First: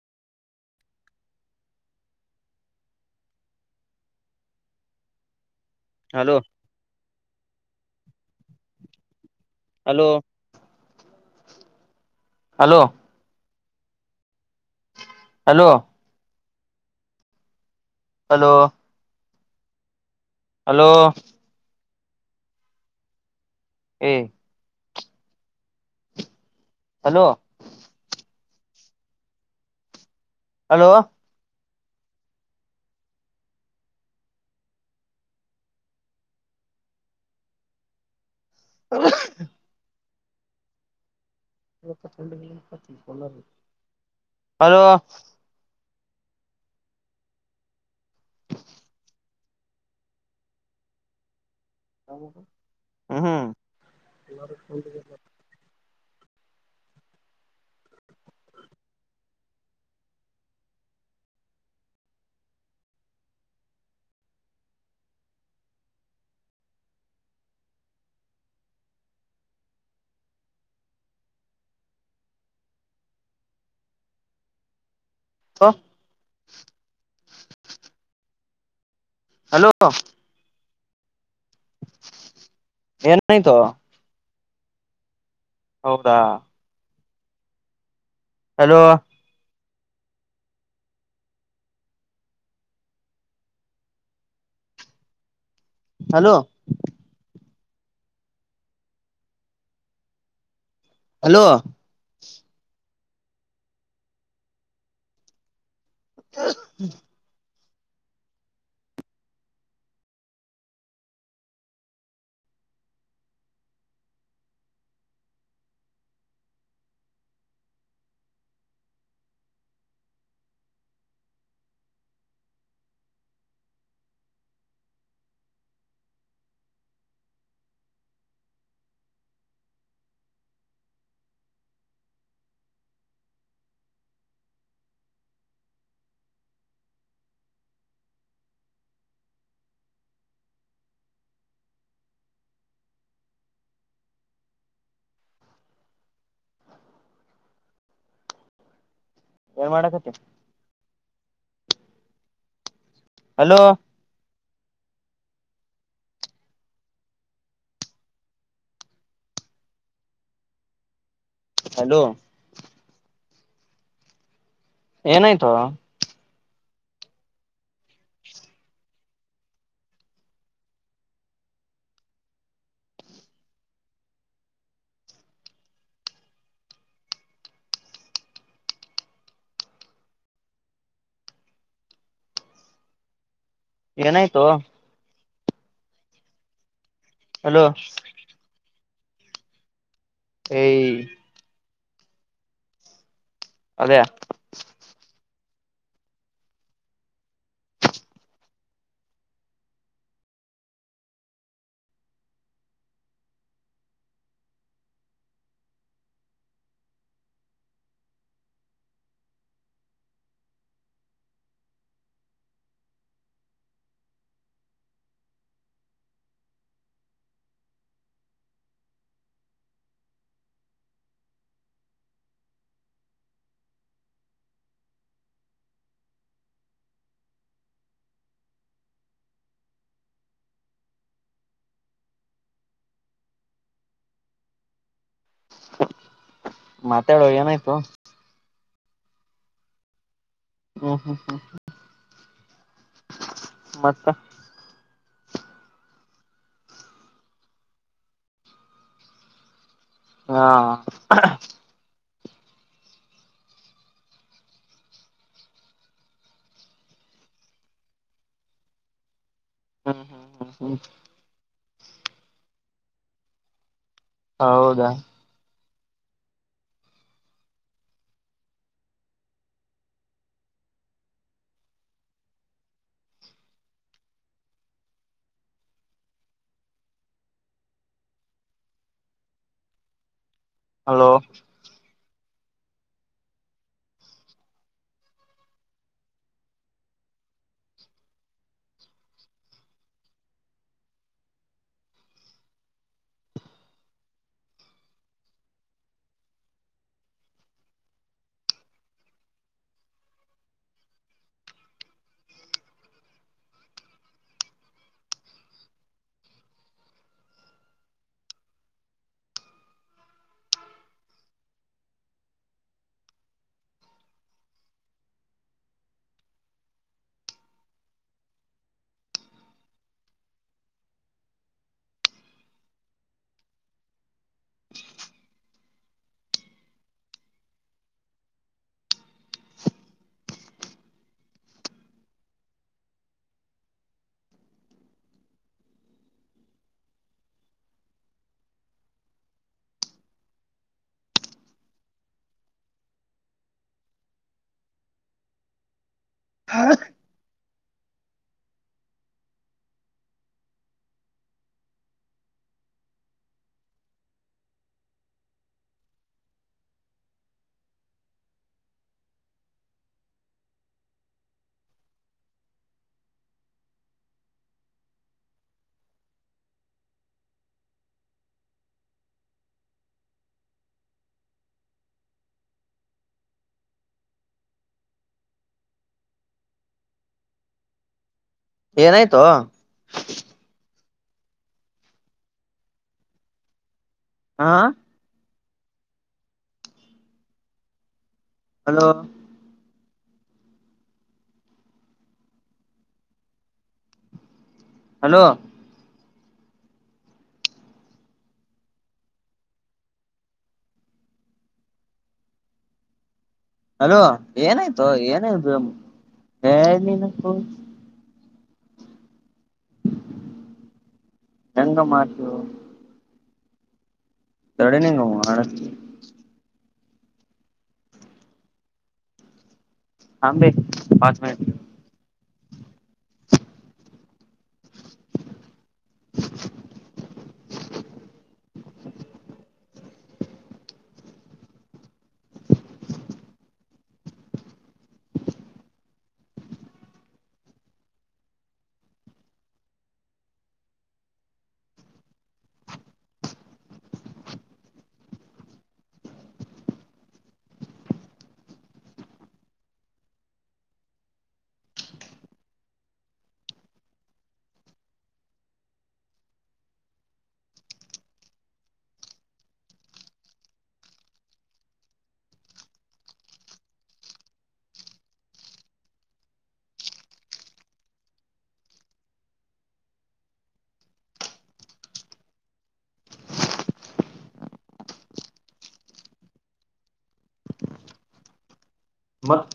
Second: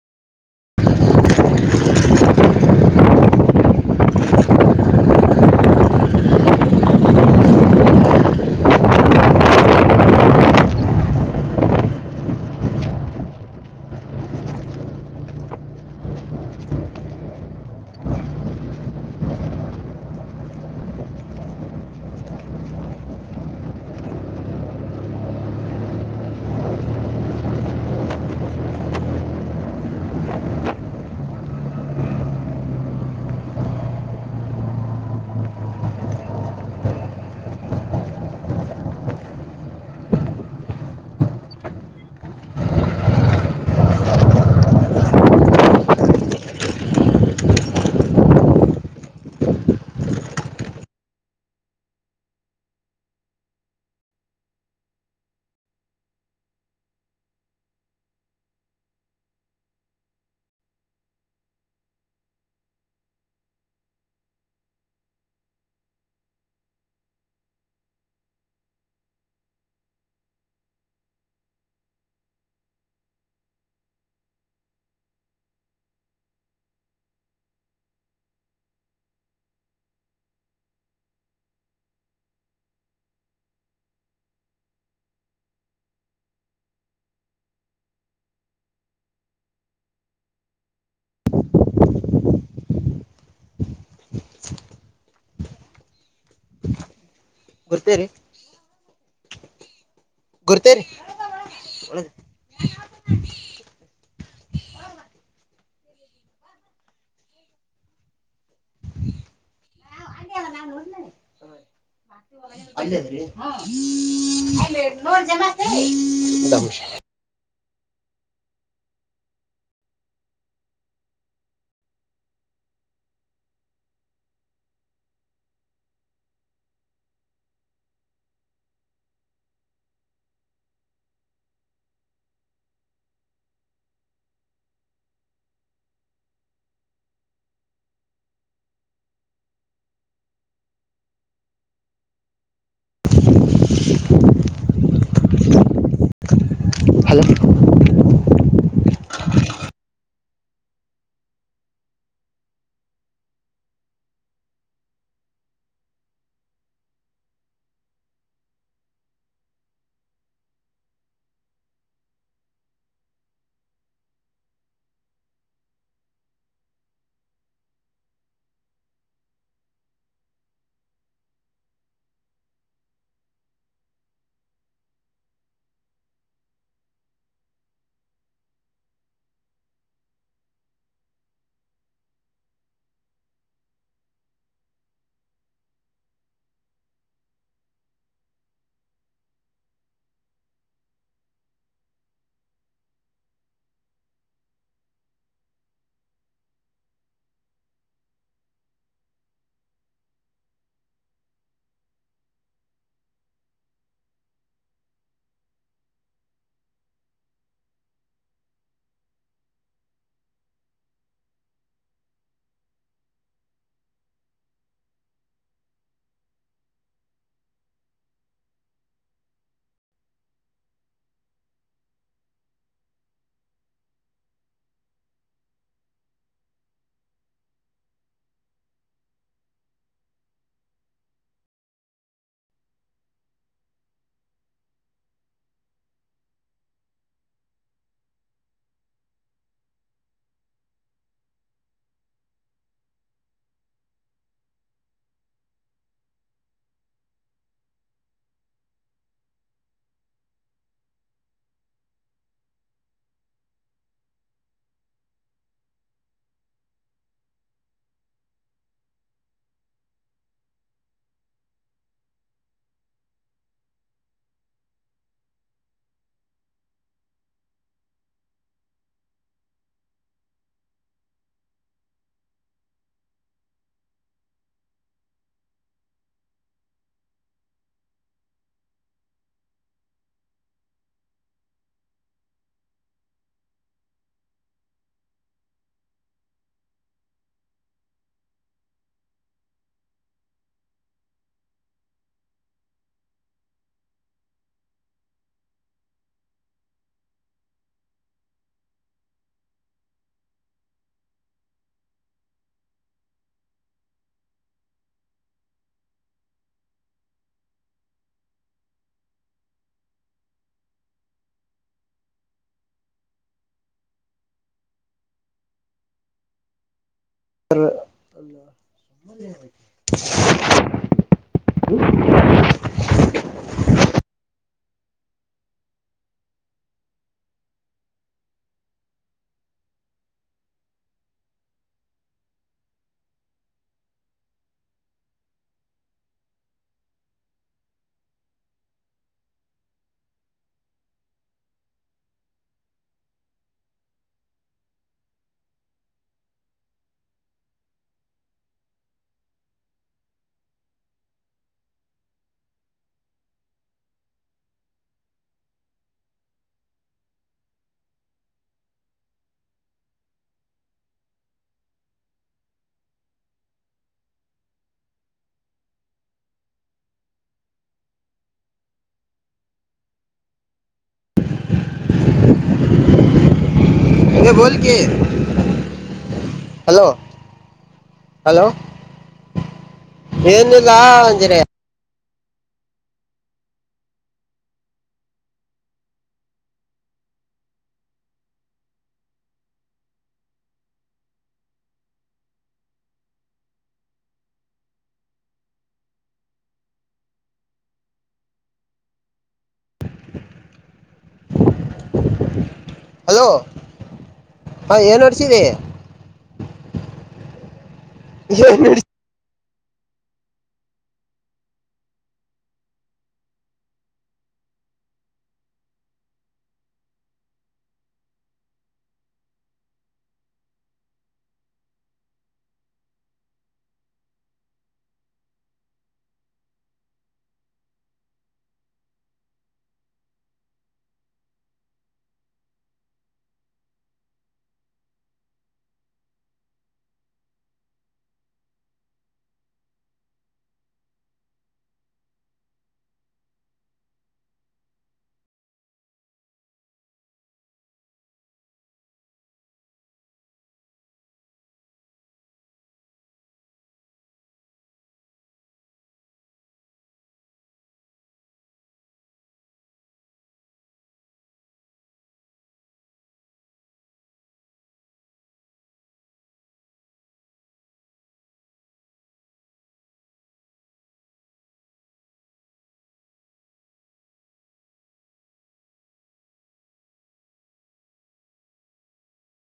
hello hello hello hello hello hello ಹ್ಮ hello hello ಹ ಅದ ಹ್ಮ್ ಹ್ಮ್ ಹ ಹಲೋ ಏನ್ ನ ತ ಹೌದಾ ಹಲೋ [unintelligible] ಹಲೋ ಗರ್ತೇರಿ ಗುರ್ತೇರಿ ಹಲೋ ಒ ್ಮ [unintelligible] [unintelligible] ಹಲೋ ಏನ್ ಮಾಡಕತ್ತ ಹಲೋ ಹಲೋ ಏನಾಯ್ತು ಏನಾಯ್ತು ಹಲೋ [unintelligible] ಅದೇ ಮಾತಾಡುವ ಏನಾಯ್ತು ಹ್ಮ್ ಹ್ಮ್ ಹ್ಮ್ ಮತ್ತೆ ಹಾ ಹ್ಮ್ ಹಾ್ ಹಾ ಹಾ ಹ ಹೌದಾ ಹಲೋ ಸ ಅ ಹ ಹಾ ಯ ಬೋಲ್ಕ ಹಲೋ ಹಲೋ ಏನಾಯ್ತೋ ಏಾಚರಿ ಹಾಂ ಹಲೋ ಹಲೋ ಹಲೋ ಅಲೋ ಹಾ ಏನಾಯ್ತು ಏನ್ ನಡ್ಸಿದಿ ಏನಾಯ್ತುಪ್ಪು [unintelligible] ಗಂಗ ಮಾತ ತಡೆನಂಗ ಹ ಆ ಭ ಪ ಮಿನಿಟ್ ಮತ್ತ